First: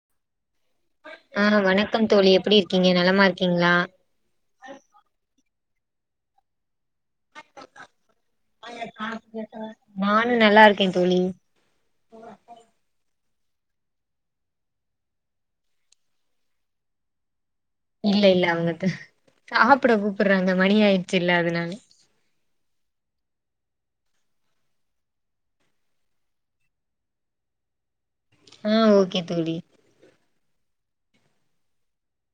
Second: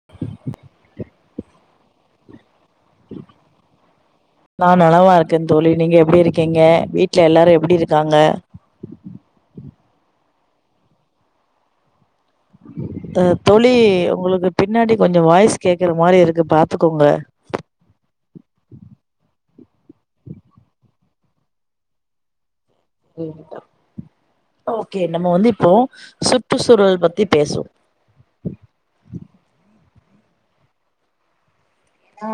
[inaudible] ஆ வணக்கம் தோழி எப்டி இருக்கீங்க நலமாருக்கீங்ளா நா நலவாருக்கே தோழி நீங்க எப்டி இருக்கீங்க வீட்ல எல்லாரு எப்டி இருக்காங்க நானு நல்லாருக்கே தோழி ஆ தோழி உங்களுக்கு பின்னாடி கொஞ்சோ வாய்ஸ் கேக்குற மாரி இருக்கு பாத்துக்கோங்க இல்லெல்ல அங்குட்டு சாப்புட கூப்புறாங்க மணி ஆய்டுச்சுல்ல அதனால ஓகே நம்ம வந்து இப்போ சுற்றுச்சூழல் பத்தி பேசுவோ ஆ ஓகே தோழி ஆ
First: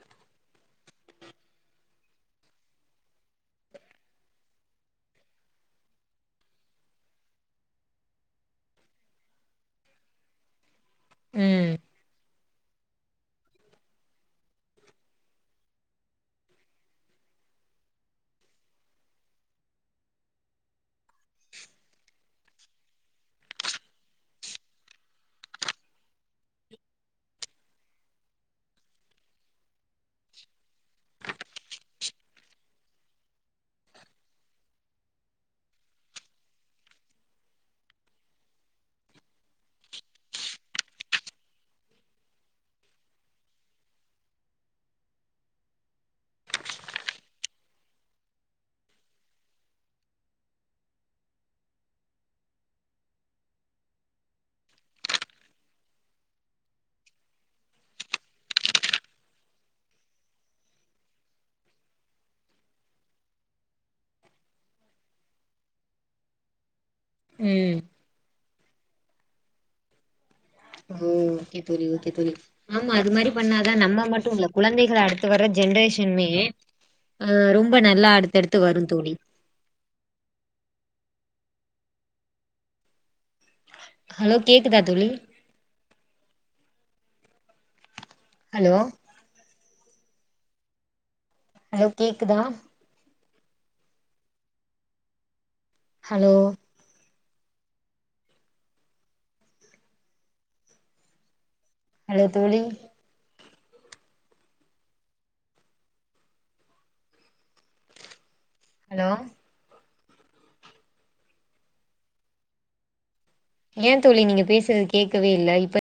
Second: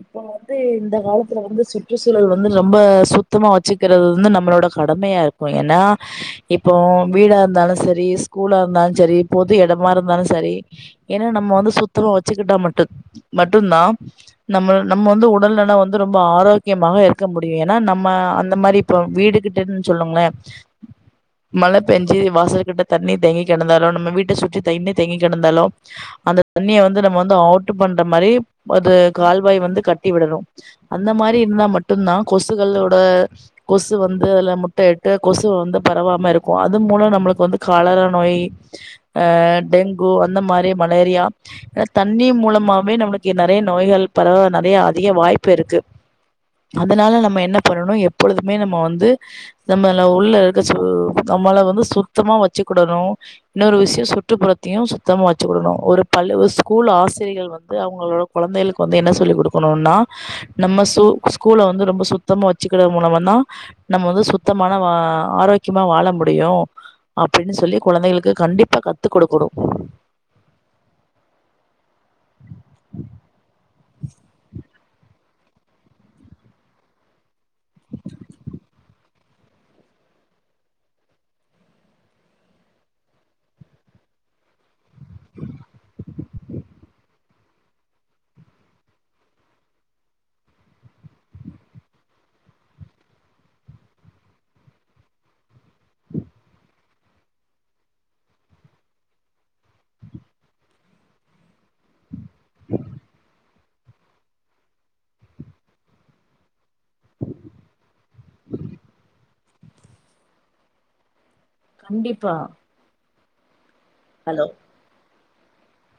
இப்ப வந்து இந்த காலத்துல வந்து சுற்றுச்சூழல் வந்து ரொம்ப சுத்தமா வச்சுக்குறது வந்து நம்மளோட கடமயாரு ப்போ ஏனா இப்போ வீடா இருந்தாலு செரி ஸ்கூலா இருந்தாலு செரி பொது எடமா இருந்தாலு செரி ஏனா நம்ம ம் வந்து சுத்தமா வச்சுக்கிட்டா மட்டு மட்டுந்தா நம்மள் நம்ம வந்து உடல் நலோ வந்து ரொம்ப ஆரோக்கியமாக இருக்க முடியு ஏனா நம்ம அந்த மாரி இப்போ வீடு கிட்டன் சொல்லுங்ளே மழ பேஞ்சு வாசல் கிட்ட தண்ணி தேங்கி கெடந்தாலு நம்ம வீட்ட சுற்றி தண்ணி தேங்கி கெடந்தாலு அந்த தண்ணிய வந்து நம்ம வந்து அவுட்டு பண்ற மாரி பொது கால்வாய் வந்து கட்டி விடணு அந்த மாரி இருந்தா மட்டுந்தா கொசுக்களோட கொசு வந்து அதுல முட்ட இட்டு கொசு வந்து பரவாம இருக்கு அது மூலோ நம்ளுக்கு வந்து காலரா நோய் ஆ டெங்கு அந்த மாரி மலேரியா தண்ணி மூலமாவே நம்ளுக் கே நறைய நோய்கள் பரவ நறையா அதிக வாய்ப்பிருக்கு அதனால நம்ம என்ன பண்ணணு எப்பொழுதுமே நம்ம வந்து நம்மள உள்ள இருக்க சு நம்மள வந்து சுத்தமா வச்சுக்கிடணு இன்னொரு விஷியோ சுற்றுப்புறத்தையு சுத்தமா வச்சுக்கிடணு ஒரு பள் ஸ்கூல் ஆசிரியர்கள் வந்து உங்களோட கொழந்தைகளுக்கு வந்து என்ன சொல்லி் குடுக்கணுனா நம்ம சு ஸ்கூல வந்து ரொம்ப சுத்தமா வச்சுக்கறது மூலமதா நம்ம வந்து சுத்தமான வா ஆரோக்யமா வாழ முடியு அப்டின்னு ம் சொல்லி குழந்தைகளுக்கு கண்டிப்பா கத்து குடுக்கணு ஓ ஓகேதோழி ஓகேதோழி ஆமா அதுமாரி பண்ணாதா நம்ம மட்டு இல்ல குழந்தைகள் அடுத்து வர்ற ஜென்ரேஷன்மே ஆ ரொம்ப நல்லா அடுத்தடுத்து வரு தோழி ஹலோ கேக்குதா தோழி ஹலோ ஹலோ கேக்குதா ஹலோ ஹலோ தோழி [inaudible] ஹலோ கண்டிப்பா ஏ தோழி நீங்க ஹலோ பேசுறது கேக்கவே இல்ல இப்ப